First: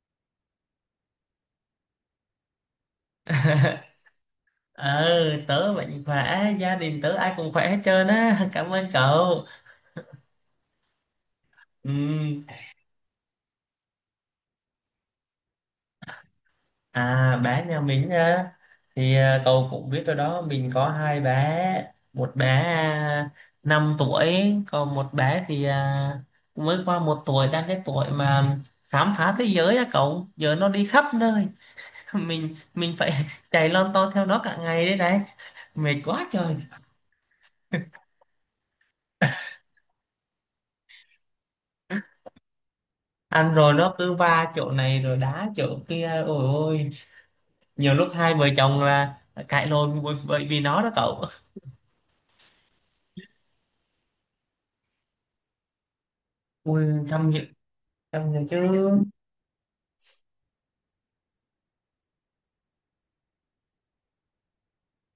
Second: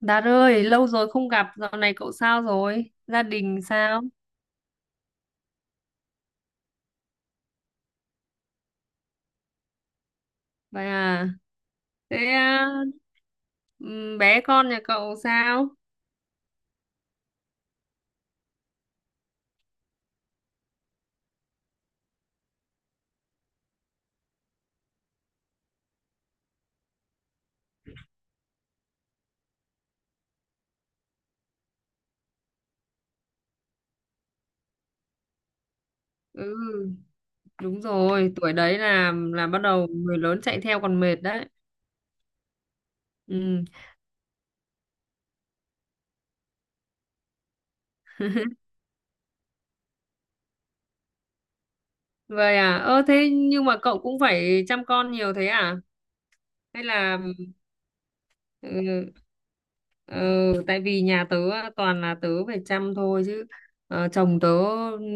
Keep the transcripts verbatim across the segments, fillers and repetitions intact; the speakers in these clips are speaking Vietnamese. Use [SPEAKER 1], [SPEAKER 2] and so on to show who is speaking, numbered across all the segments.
[SPEAKER 1] Đạt ơi, lâu rồi không gặp, dạo này cậu sao rồi? Gia đình sao?
[SPEAKER 2] ờ tớ mạnh khỏe, gia đình tớ ai cũng khỏe hết trơn á. Cảm ơn cậu.
[SPEAKER 1] Vậy à, thế
[SPEAKER 2] Ừm.
[SPEAKER 1] à, ừm, bé con nhà cậu sao?
[SPEAKER 2] À, bé nhà mình á, thì à, cậu cũng biết rồi đó, mình có hai bé. Một bé à, năm tuổi, còn một bé thì à, mới qua một tuổi, đang cái tuổi mà khám phá thế giới á cậu, giờ nó đi khắp nơi. mình mình phải chạy lon ton theo nó cả ngày, đấy đấy mệt quá trời.
[SPEAKER 1] Ừ, đúng rồi, tuổi đấy là là bắt đầu người lớn chạy theo còn mệt đấy.
[SPEAKER 2] Ăn
[SPEAKER 1] Ừ,
[SPEAKER 2] rồi nó cứ va chỗ này rồi đá chỗ kia, ôi ôi, nhiều lúc hai vợ chồng là cãi lộn bởi bởi vì nó đó cậu.
[SPEAKER 1] vậy à, ơ thế nhưng mà cậu cũng phải chăm con nhiều thế à?
[SPEAKER 2] Ui,
[SPEAKER 1] Hay là
[SPEAKER 2] chăm gì, chăm gì chứ.
[SPEAKER 1] ừ, ừ, tại vì nhà tớ toàn là tớ phải chăm thôi chứ ờ, chồng tớ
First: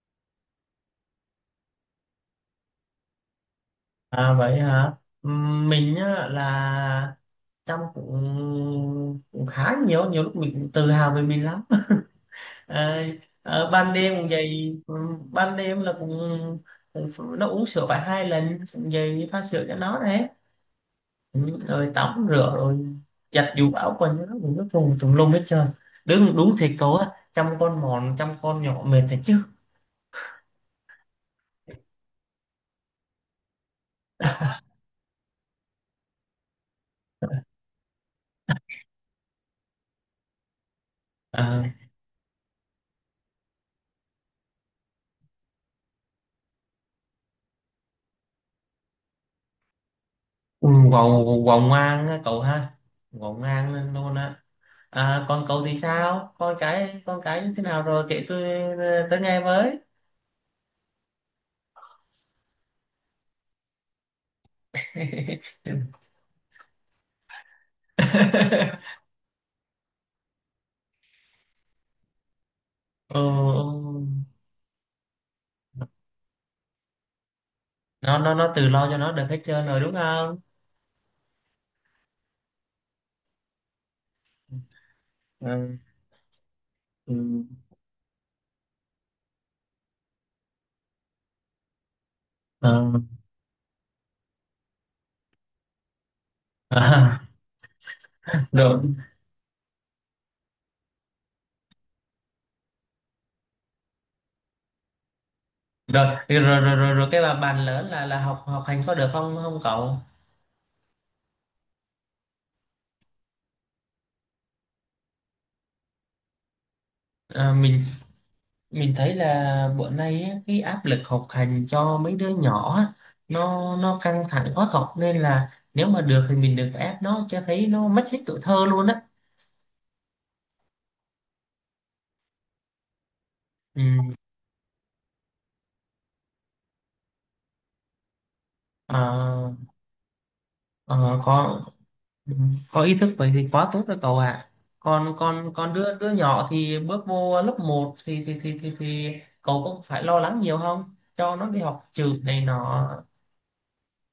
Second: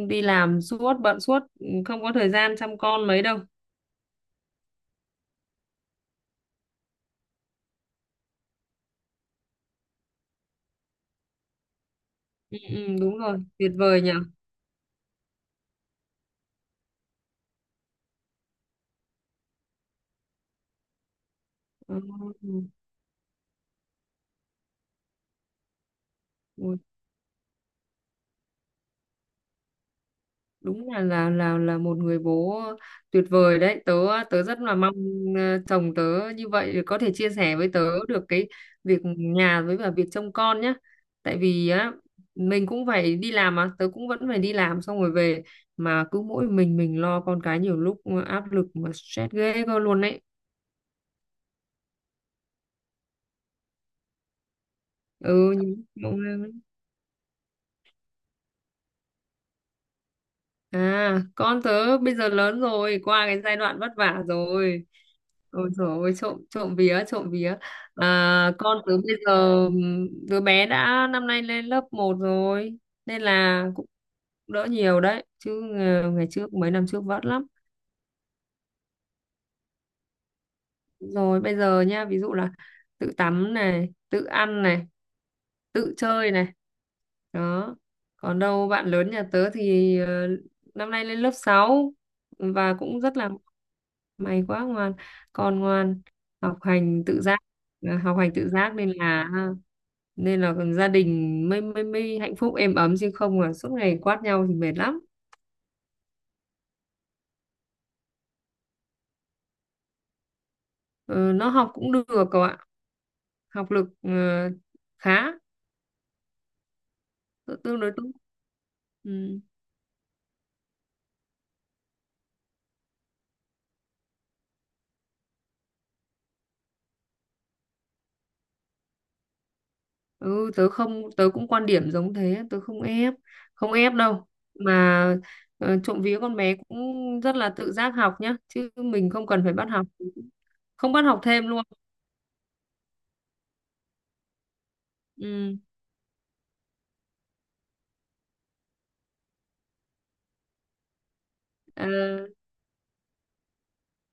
[SPEAKER 1] đi làm suốt bận suốt ừ, không có thời gian chăm con mấy đâu.
[SPEAKER 2] À, vậy hả? Ừm, mình á, là chăm cũng, cũng khá nhiều, nhiều lúc mình cũng tự hào về mình lắm.
[SPEAKER 1] Ừ, ừ,
[SPEAKER 2] À,
[SPEAKER 1] đúng rồi,
[SPEAKER 2] ở
[SPEAKER 1] tuyệt
[SPEAKER 2] ban
[SPEAKER 1] vời nhỉ.
[SPEAKER 2] đêm cũng vậy. Ừm, ban đêm là cũng, cũng ph- nó uống sữa phải hai lần, cũng vậy, pha sữa cho nó đấy. Ừm, rồi tắm rửa,
[SPEAKER 1] Ừ,
[SPEAKER 2] rồi giặt giũ áo quần cho nó cũng nó tùm tùm lum hết trơn. Đúng đúng, thiệt
[SPEAKER 1] ôi,
[SPEAKER 2] cậu á, chăm con mòn, chăm con nhỏ mệt thật chứ.
[SPEAKER 1] đúng là là là là một người bố tuyệt vời đấy. Tớ tớ rất là mong ờ, chồng tớ như vậy để có thể chia sẻ với tớ được cái việc nhà với cả việc trông con nhá. Tại
[SPEAKER 2] À,
[SPEAKER 1] vì á, mình cũng phải đi làm mà, tớ cũng vẫn phải đi làm xong rồi về mà cứ mỗi mình mình lo con cái, nhiều lúc áp lực mà stress ghê cơ luôn đấy.
[SPEAKER 2] Ngọn, Ngọn ngoan á cậu ha, Ngọn ngoan luôn á. À, còn
[SPEAKER 1] Ừ,
[SPEAKER 2] cậu thì
[SPEAKER 1] nhiều
[SPEAKER 2] sao?
[SPEAKER 1] lúc-
[SPEAKER 2] Con cái, con cái như thế nào rồi? Kể tôi tới nghe với.
[SPEAKER 1] à, con tớ bây giờ lớn rồi, qua cái giai đoạn vất vả rồi. Ôi dồi ôi, trộm trộm vía, trộm vía, à, con tớ bây giờ ừm, đứa bé đã năm nay lên lớp một rồi,
[SPEAKER 2] Ừ,
[SPEAKER 1] nên là cũng
[SPEAKER 2] ừ.
[SPEAKER 1] đỡ nhiều đấy chứ. Ờ, ngày trước mấy năm trước vất lắm,
[SPEAKER 2] Nó nó nó tự lo cho nó được hết trơn rồi đúng không?
[SPEAKER 1] rồi bây giờ nha, ví dụ là tự tắm này, tự ăn này,
[SPEAKER 2] Ừ.
[SPEAKER 1] tự chơi này,
[SPEAKER 2] Ừ.
[SPEAKER 1] đó. Còn đâu bạn lớn nhà tớ thì ờ, năm nay lên lớp sáu và
[SPEAKER 2] Ờ.
[SPEAKER 1] cũng rất là may quá, ngoan, con ngoan, học hành
[SPEAKER 2] À.
[SPEAKER 1] tự giác à, học hành tự giác
[SPEAKER 2] Rồi,
[SPEAKER 1] nên là nên là gia đình mới mới mới hạnh phúc êm ấm, chứ không là suốt ngày quát nhau thì mệt lắm.
[SPEAKER 2] rồi, rồi, rồi, rồi, rồi, cái bà bàn lớn là là học học hành có được không không cậu?
[SPEAKER 1] Ờ, nó học cũng được cậu ạ, học lực ờ, khá,
[SPEAKER 2] À,
[SPEAKER 1] tự- tương
[SPEAKER 2] mình
[SPEAKER 1] đối tốt.
[SPEAKER 2] mình thấy
[SPEAKER 1] Ừ.
[SPEAKER 2] là bữa nay á, cái áp lực học hành cho mấy đứa nhỏ á, nó nó căng thẳng khó học, nên là nếu mà được thì mình đừng có ép nó cho thấy nó mất hết tuổi thơ luôn á.
[SPEAKER 1] Ừ, tớ không, tớ cũng quan điểm giống thế, tớ không ép, không
[SPEAKER 2] Ừ,
[SPEAKER 1] ép đâu mà ờ, trộm vía, con bé cũng rất là tự giác học nhá, chứ mình không cần
[SPEAKER 2] ờ,
[SPEAKER 1] phải bắt học, không bắt
[SPEAKER 2] ờ,
[SPEAKER 1] học thêm
[SPEAKER 2] có
[SPEAKER 1] luôn.
[SPEAKER 2] có ý thức vậy thì quá tốt rồi cậu ạ. còn còn
[SPEAKER 1] Ừ.
[SPEAKER 2] còn đứa đứa nhỏ thì bước vô lớp một thì thì thì thì, thì cậu cũng phải lo lắng nhiều không cho nó đi
[SPEAKER 1] ờ,
[SPEAKER 2] học trượt này nọ.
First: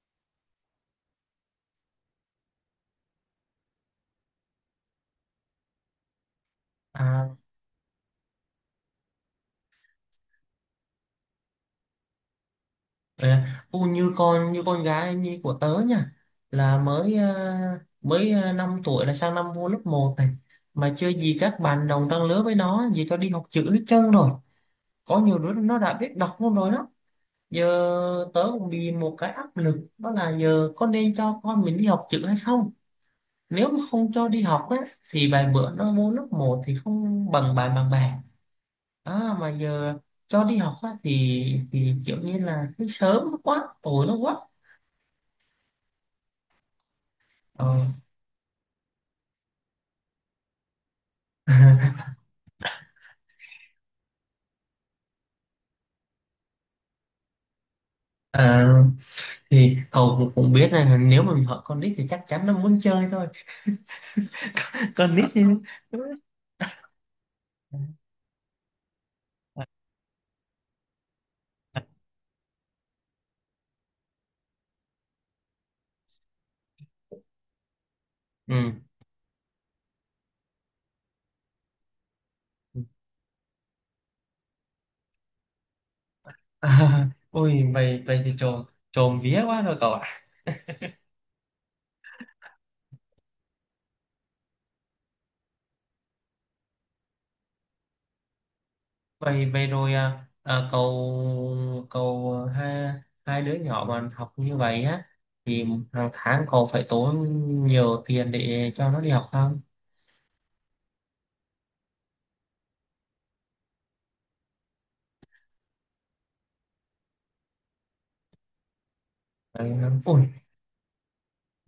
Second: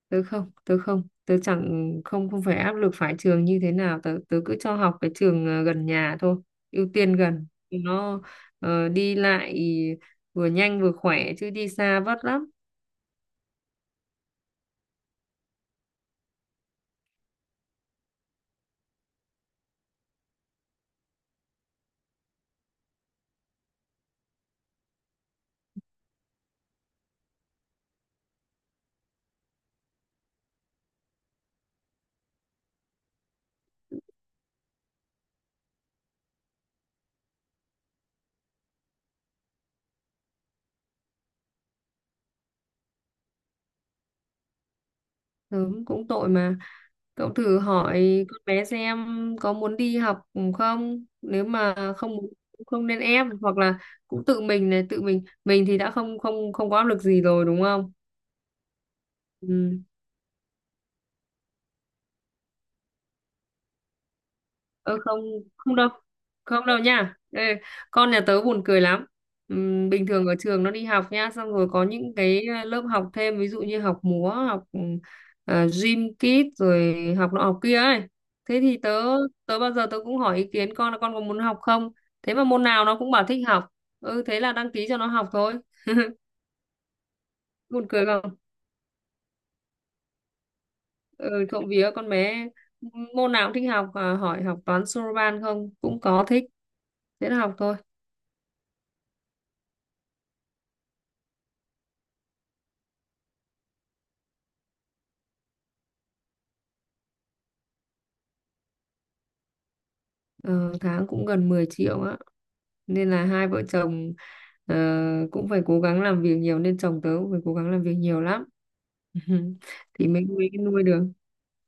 [SPEAKER 1] Tớ không, tớ không, tớ chẳng, không không phải áp lực phải trường như thế nào, tớ tớ cứ cho học cái trường ờ, gần nhà thôi, ưu tiên
[SPEAKER 2] à,
[SPEAKER 1] gần nó, ờ, đi lại vừa nhanh vừa khỏe chứ đi xa vất lắm.
[SPEAKER 2] À, u như con như con gái như của tớ nha, là mới à, mới à, năm tuổi là sang năm vô lớp một này, mà chưa gì các bạn đồng trang lứa với nó gì cho đi học chữ hết trơn rồi, có nhiều đứa nó đã biết đọc luôn rồi đó. Giờ tớ cũng bị một cái áp lực, đó là giờ có nên cho con mình đi học chữ hay không. Nếu mà không cho đi học á, thì vài bữa nó vô lớp một thì không bằng bạn bằng bè. À, mà giờ cho đi học á, thì thì kiểu như là cái sớm quá tối nó quá.
[SPEAKER 1] Sớm cũng tội mà. Cậu thử
[SPEAKER 2] Ờ.
[SPEAKER 1] hỏi con bé xem có muốn đi học không? Nếu mà không muốn cũng không nên ép, hoặc là cũng tự mình này, tự mình mình thì đã không không không có áp lực gì rồi đúng không?
[SPEAKER 2] Ờ, thì
[SPEAKER 1] Ừ.
[SPEAKER 2] cậu cũng cũng biết là nếu mà mình hỏi con nít thì chắc chắn nó muốn chơi thôi.
[SPEAKER 1] Ơ,
[SPEAKER 2] Con
[SPEAKER 1] không,
[SPEAKER 2] nít thì.
[SPEAKER 1] không đâu, không đâu nha. Ê, con nhà tớ buồn cười lắm. Ừm, bình thường ở trường nó đi học nha, xong rồi có những cái ờ, lớp học thêm, ví dụ như học múa, học ừm, à, gym kit, rồi học nọ học kia ấy. Thế
[SPEAKER 2] Ừ.
[SPEAKER 1] thì tớ tớ bao giờ tớ cũng hỏi ý kiến con là con có muốn học không, thế mà môn nào nó cũng bảo thích học, ừ, thế là đăng ký cho nó học thôi,
[SPEAKER 2] À, ôi
[SPEAKER 1] buồn
[SPEAKER 2] vậy
[SPEAKER 1] cười
[SPEAKER 2] vậy thì
[SPEAKER 1] không?
[SPEAKER 2] trộm trộm vía quá rồi cậu ạ.
[SPEAKER 1] Ừ, trộm vía con bé môn nào cũng thích học, à, hỏi học toán Soroban không cũng có thích, thế là học thôi.
[SPEAKER 2] Vậy vậy rồi à, à, cậu cậu à, hai hai đứa nhỏ mà học như vậy á, thì hàng tháng cậu phải tốn nhiều tiền để cho nó đi học không?
[SPEAKER 1] Ờ, tháng cũng gần mười triệu á, nên là hai vợ chồng ờ, cũng phải cố gắng làm việc nhiều, nên chồng tớ cũng phải cố gắng làm việc nhiều lắm.
[SPEAKER 2] Phải không?
[SPEAKER 1] Thì
[SPEAKER 2] Ôi,
[SPEAKER 1] mới mới nuôi được.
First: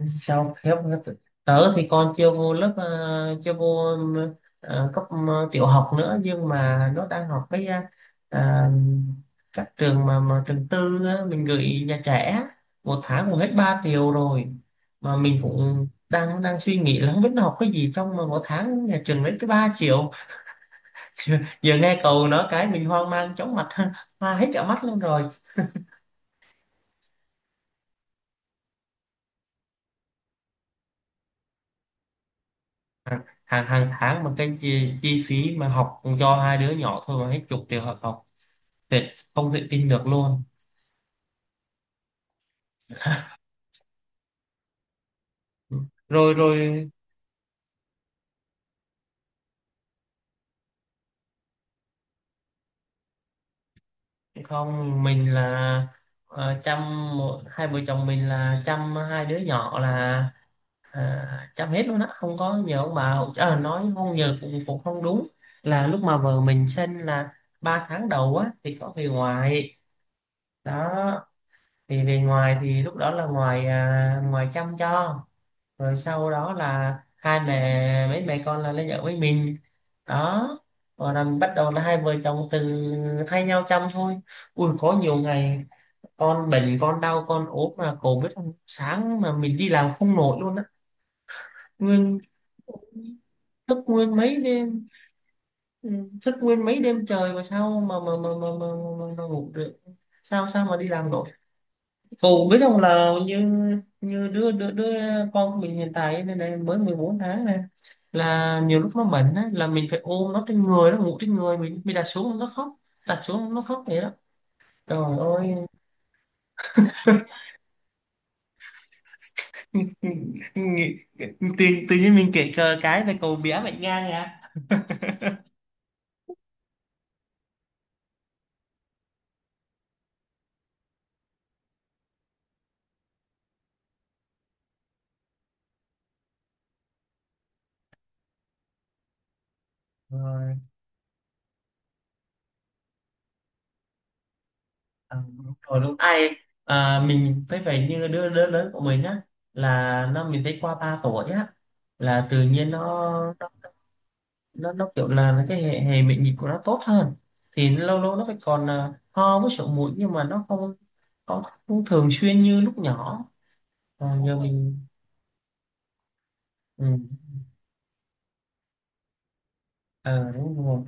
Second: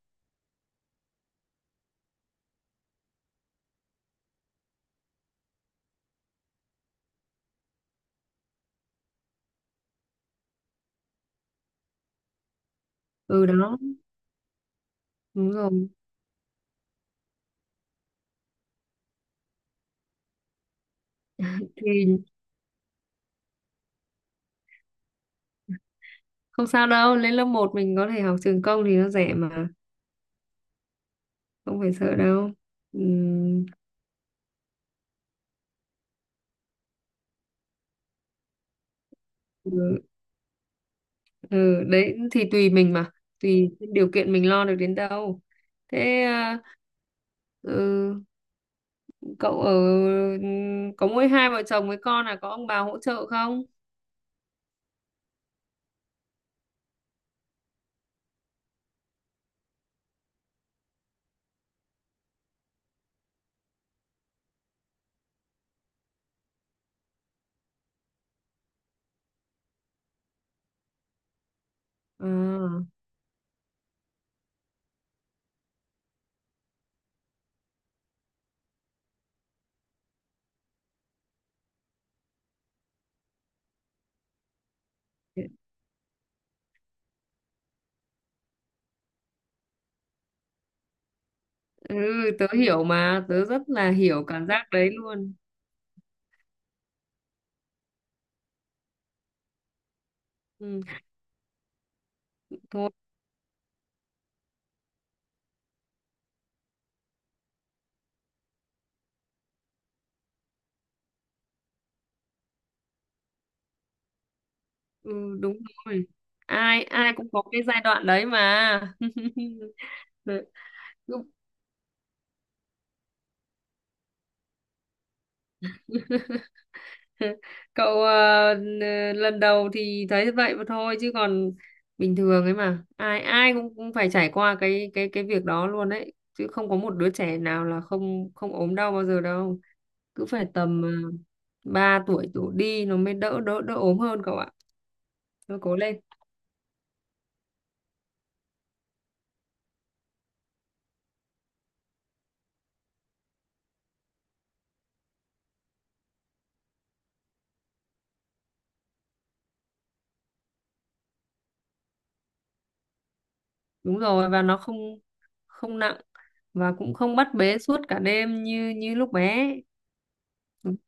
[SPEAKER 2] sao khiếp. Tớ thì con chưa vô lớp ờ, chưa vô ờ, cấp ờ, tiểu học nữa, nhưng mà nó đang học cái ờ, à, các trường mà, mà trường tư á, mình gửi nhà trẻ á, một tháng cũng
[SPEAKER 1] Ừ,
[SPEAKER 2] hết
[SPEAKER 1] đó,
[SPEAKER 2] ba triệu rồi. Mà mình
[SPEAKER 1] đúng rồi,
[SPEAKER 2] cũng đang đang suy nghĩ là không biết nó học cái gì trong mà một tháng nhà trường lấy cái ba triệu. Giờ nghe
[SPEAKER 1] thì
[SPEAKER 2] cậu nói cái mình hoang mang chóng mặt, hoa hết cả mắt luôn rồi.
[SPEAKER 1] không sao đâu, lên lớp một mình có thể học trường công thì nó rẻ mà, không phải sợ đâu.
[SPEAKER 2] hàng
[SPEAKER 1] Ừm,
[SPEAKER 2] hàng tháng mà cái chi, chi phí mà học cho hai đứa nhỏ thôi mà hết chục triệu học. Thiệt không thể tin
[SPEAKER 1] ừ,
[SPEAKER 2] được luôn.
[SPEAKER 1] ừ, đấy thì tùy mình mà, tùy điều kiện mình lo được đến đâu. Thế
[SPEAKER 2] Rồi,
[SPEAKER 1] à,
[SPEAKER 2] rồi.
[SPEAKER 1] ừ, cậu ở có mỗi hai vợ chồng với con, là có ông bà hỗ trợ không?
[SPEAKER 2] Không, mình là ờ, chăm một- hai vợ chồng mình là chăm hai đứa nhỏ là à, chăm hết luôn á, không có nhờ ông bà hỗ trợ. Ờ, nói không nhờ cũng cũng không đúng. Là lúc mà vợ mình sinh là ba tháng đầu á thì có về ngoài. Đó, thì về
[SPEAKER 1] Ờ,
[SPEAKER 2] ngoài thì lúc đó là ngoài à, ngoài chăm cho. Rồi sau đó là hai mẹ mấy mẹ con là lấy vợ với mình, đó, rồi là bắt đầu là hai vợ chồng từ thay nhau chăm thôi. Ui, có nhiều ngày con bệnh, con đau, con ốm mà cổ biết không, sáng mà mình đi làm không nổi luôn á.
[SPEAKER 1] ừ,
[SPEAKER 2] nguyên
[SPEAKER 1] tớ hiểu mà, tớ rất
[SPEAKER 2] Thức
[SPEAKER 1] là
[SPEAKER 2] nguyên
[SPEAKER 1] hiểu
[SPEAKER 2] mấy
[SPEAKER 1] cảm giác
[SPEAKER 2] đêm,
[SPEAKER 1] đấy luôn.
[SPEAKER 2] ừ, thức nguyên mấy đêm trời mà sao mà mà mà mà, mà, mà, mà ngủ được? Sao sao mà
[SPEAKER 1] Ừ,
[SPEAKER 2] đi làm nổi? Phụ biết không,
[SPEAKER 1] thôi,
[SPEAKER 2] là như như đứa đứa đứa con của mình hiện tại này, này mới mười bốn tháng này, là nhiều lúc nó bệnh á, là mình phải ôm nó trên người, nó ngủ trên người mình mình đặt xuống nó khóc, đặt xuống nó khóc vậy đó, trời
[SPEAKER 1] ừ,
[SPEAKER 2] ơi.
[SPEAKER 1] đúng rồi. Ai ai cũng có cái giai đoạn đấy mà.
[SPEAKER 2] Nghĩ-
[SPEAKER 1] Lúc-
[SPEAKER 2] tự, tự nhiên mình kể cờ cái là cậu bé bệnh ngang à.
[SPEAKER 1] Cậu ờ, n- lần đầu thì thấy vậy mà thôi, chứ còn bình thường ấy mà. Ai ai cũng, cũng phải trải qua cái cái cái việc đó luôn đấy, chứ không có một đứa trẻ nào là không không ốm đau bao giờ đâu. Cứ phải
[SPEAKER 2] Rồi,
[SPEAKER 1] tầm ờ, ba tuổi đổ đi nó mới đỡ đỡ đỡ ốm hơn cậu ạ.
[SPEAKER 2] à, đúng
[SPEAKER 1] Thôi cố
[SPEAKER 2] rồi, đúng
[SPEAKER 1] lên.
[SPEAKER 2] ai. À, mình thấy vậy như đứa đứa lớn của mình á, là nó mình thấy qua ba tuổi á là tự nhiên nó nó nó kiểu là nó cái hệ, hệ miễn dịch của nó tốt hơn, thì lâu lâu nó phải còn à, ho với sổ mũi, nhưng mà nó không không, không thường xuyên như lúc nhỏ.
[SPEAKER 1] Đúng
[SPEAKER 2] Còn
[SPEAKER 1] rồi,
[SPEAKER 2] giờ
[SPEAKER 1] và nó
[SPEAKER 2] mình.
[SPEAKER 1] không không nặng, và
[SPEAKER 2] Ừ,
[SPEAKER 1] cũng không bắt bế suốt cả đêm như như lúc bé.
[SPEAKER 2] ờ, đúng
[SPEAKER 1] Ừ.
[SPEAKER 2] rồi.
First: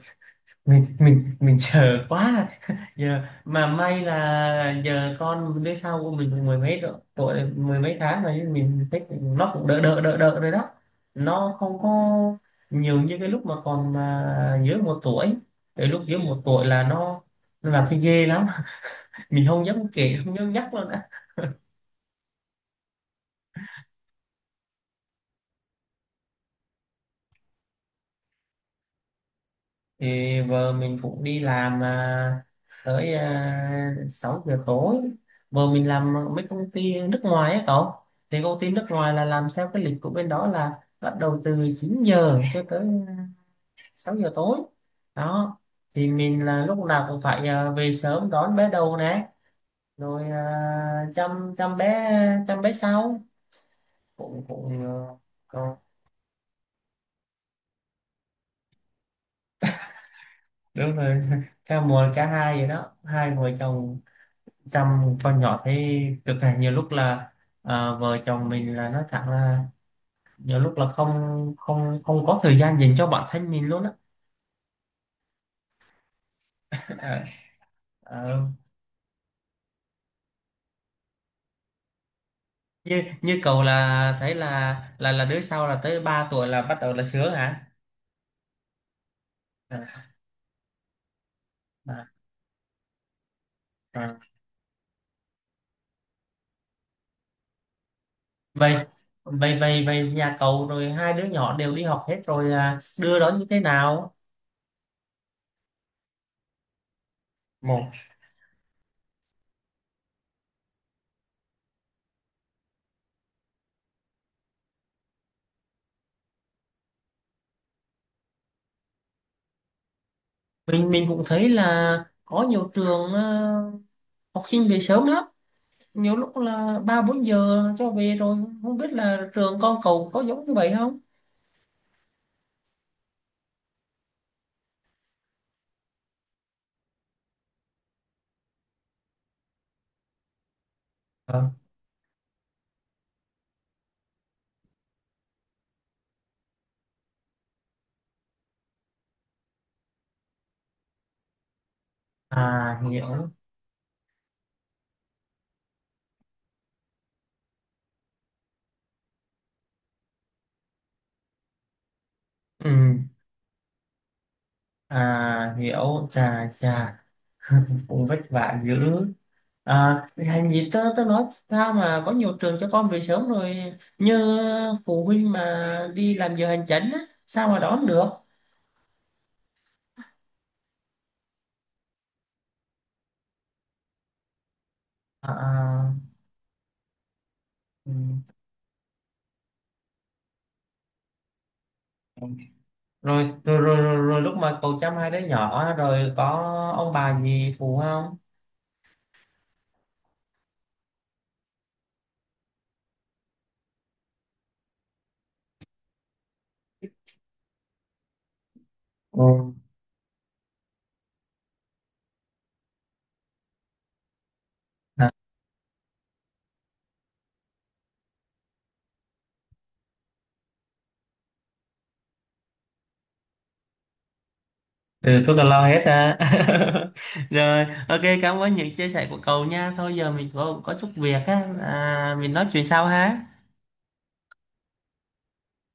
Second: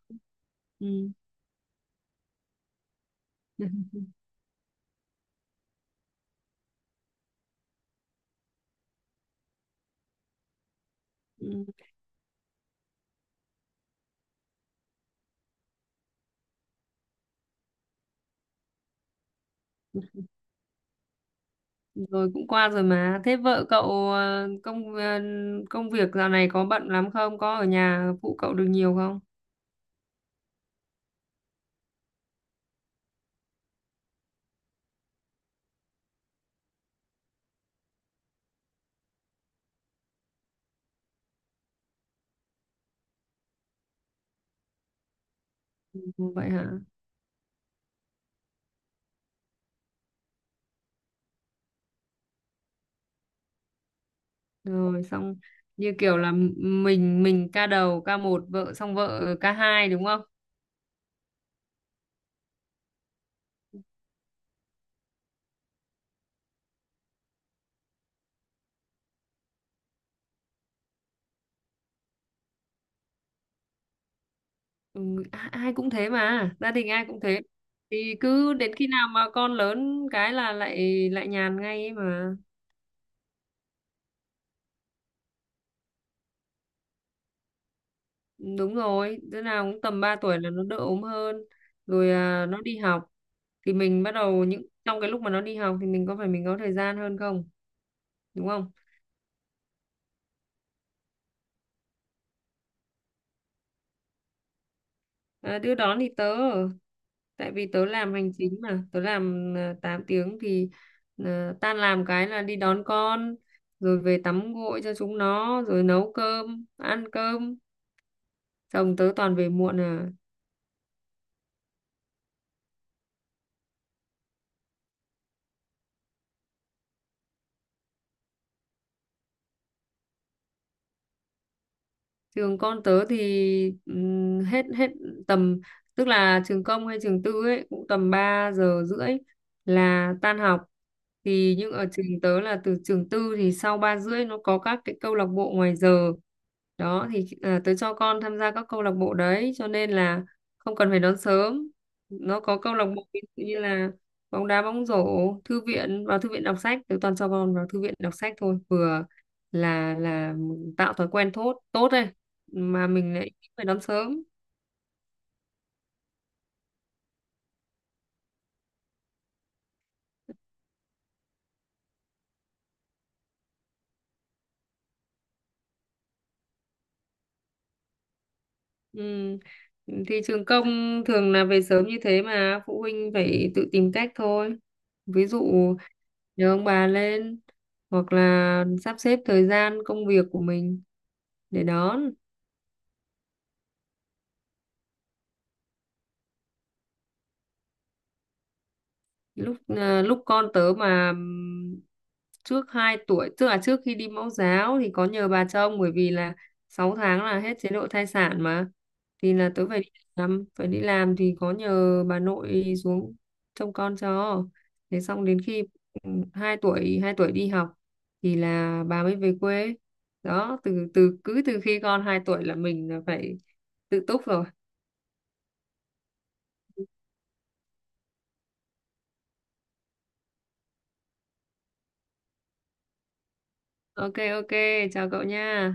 [SPEAKER 2] mình
[SPEAKER 1] Ừ.
[SPEAKER 2] mình mình chờ quá. Giờ mà may là giờ con đứa sau của mình cũng mười mấy độ- tuổi rồi, mười mấy tháng rồi, mình thấy cũng- nó cũng đỡ đỡ đỡ đỡ rồi đó. Nó không có nhiều như cái lúc mà còn à, dưới một tuổi. Cái lúc dưới một tuổi là nó nó làm thấy ghê lắm, mình không dám
[SPEAKER 1] Ừ.
[SPEAKER 2] kể, không dám nhắc luôn á.
[SPEAKER 1] Rồi cũng qua rồi mà, thế vợ cậu ờ, công ờ, công việc dạo này có bận lắm không, có ở nhà phụ cậu được nhiều không?
[SPEAKER 2] Thì vợ mình cũng đi làm à, tới à, sáu giờ tối. Vợ mình làm mấy công ty nước ngoài á cậu. Thì công ty nước ngoài là làm theo cái lịch của bên đó, là bắt đầu từ chín giờ cho tới sáu giờ tối. Đó,
[SPEAKER 1] Ừ,
[SPEAKER 2] thì mình
[SPEAKER 1] vậy
[SPEAKER 2] là
[SPEAKER 1] hả?
[SPEAKER 2] lúc nào cũng phải à, về sớm đón bé đầu nè, rồi à, chăm chăm bé, chăm bé sau cũng cũng.
[SPEAKER 1] Rồi xong
[SPEAKER 2] Ờ,
[SPEAKER 1] như kiểu là m- mình mình ca đầu, ca một, vợ xong vợ ca hai, đúng không?
[SPEAKER 2] đúng rồi. Ca một, ca hai vậy đó, hai vợ chồng chăm con nhỏ thấy cực là, nhiều lúc là à, vợ chồng mình là nói thẳng là, nhiều lúc là không không không có thời gian dành cho bản thân mình luôn á.
[SPEAKER 1] Ừ, a- ai cũng thế mà, gia đình ai cũng
[SPEAKER 2] Ờ,
[SPEAKER 1] thế, thì
[SPEAKER 2] ờ,
[SPEAKER 1] cứ đến khi nào mà con lớn cái là lại lại nhàn ngay ấy mà.
[SPEAKER 2] như như cậu là thấy là là là đứa sau là tới ba tuổi là bắt đầu là sướng hả?
[SPEAKER 1] Ừ, đúng rồi, đứa nào cũng
[SPEAKER 2] À,
[SPEAKER 1] tầm ba tuổi là nó đỡ ốm hơn,
[SPEAKER 2] à,
[SPEAKER 1] rồi à, nó đi học, thì mình bắt
[SPEAKER 2] à.
[SPEAKER 1] đầu, những trong cái lúc mà nó đi học thì mình có phải mình có thời gian hơn, không đúng không?
[SPEAKER 2] Vậy vậy vậy vậy nhà cậu rồi hai đứa nhỏ đều đi học hết rồi à, đưa đón như thế nào?
[SPEAKER 1] À, đưa đón thì tớ ở- tại vì tớ
[SPEAKER 2] Một,
[SPEAKER 1] làm hành chính mà, tớ làm à, tám tiếng thì à, tan làm cái là đi đón con, rồi về tắm gội cho chúng nó rồi nấu cơm ăn cơm. Xong tớ toàn về muộn à.
[SPEAKER 2] mình mình cũng thấy là có nhiều trường ờ, học sinh về sớm lắm. Nhiều lúc là ba bốn giờ cho về rồi, không biết là trường con cậu có giống như vậy không?
[SPEAKER 1] Trường con tớ thì ừm, hết hết tầm, tức là trường công hay trường tư ấy cũng tầm ba giờ rưỡi là tan học,
[SPEAKER 2] Ờ,
[SPEAKER 1] thì nhưng ở trường tớ là, từ trường tư thì sau ba rưỡi nó có các cái câu lạc bộ ngoài giờ đó, thì à, tớ cho con tham gia các câu lạc bộ đấy, cho nên là không cần phải đón sớm. Nó có câu
[SPEAKER 2] à,
[SPEAKER 1] lạc bộ ví
[SPEAKER 2] hiểu.
[SPEAKER 1] dụ như là bóng đá, bóng rổ, thư viện, vào thư viện đọc sách, tớ toàn cho con vào thư viện đọc sách thôi, vừa là là tạo thói quen tốt, tốt đấy,
[SPEAKER 2] Ừ,
[SPEAKER 1] mà mình lại phải đón sớm.
[SPEAKER 2] à, hiểu. Chà chà. Cũng vất vả dữ. À, Thành gì tớ, tớ nói sao mà có nhiều trường cho con về sớm rồi, như phụ huynh mà đi làm giờ hành chánh á, sao mà đón được?
[SPEAKER 1] Ừ. Thì trường công thường là về sớm như thế, mà phụ huynh phải tự tìm cách thôi, ví
[SPEAKER 2] À,
[SPEAKER 1] dụ
[SPEAKER 2] à.
[SPEAKER 1] nhờ ông bà lên,
[SPEAKER 2] Ừ.
[SPEAKER 1] hoặc là sắp xếp thời gian công việc của mình để đón.
[SPEAKER 2] Rồi, rồi, rồi, rồi, rồi, lúc mà cậu chăm hai đứa nhỏ rồi có ông bà gì phụ không?
[SPEAKER 1] Lúc à, lúc con tớ mà ừm, trước hai tuổi, tức là trước khi đi mẫu giáo, thì có nhờ bà trông, bởi vì là sáu tháng là hết chế độ thai sản mà,
[SPEAKER 2] Ừ.
[SPEAKER 1] thì là tớ phải đi làm, phải đi làm thì có nhờ bà nội xuống trông con cho, thế xong đến khi ừ, hai tuổi hai tuổi đi học thì là bà mới về quê, đó. Từ từ cứ từ khi con hai tuổi là mình là phải tự túc rồi.
[SPEAKER 2] Ừ, tôi là lo hết ra. Rồi, ok, cảm ơn những chia sẻ của cậu nha. Thôi giờ mình có, có chút việc á à, mình nói chuyện sau ha.
[SPEAKER 1] Ok, ok, chào cậu nha.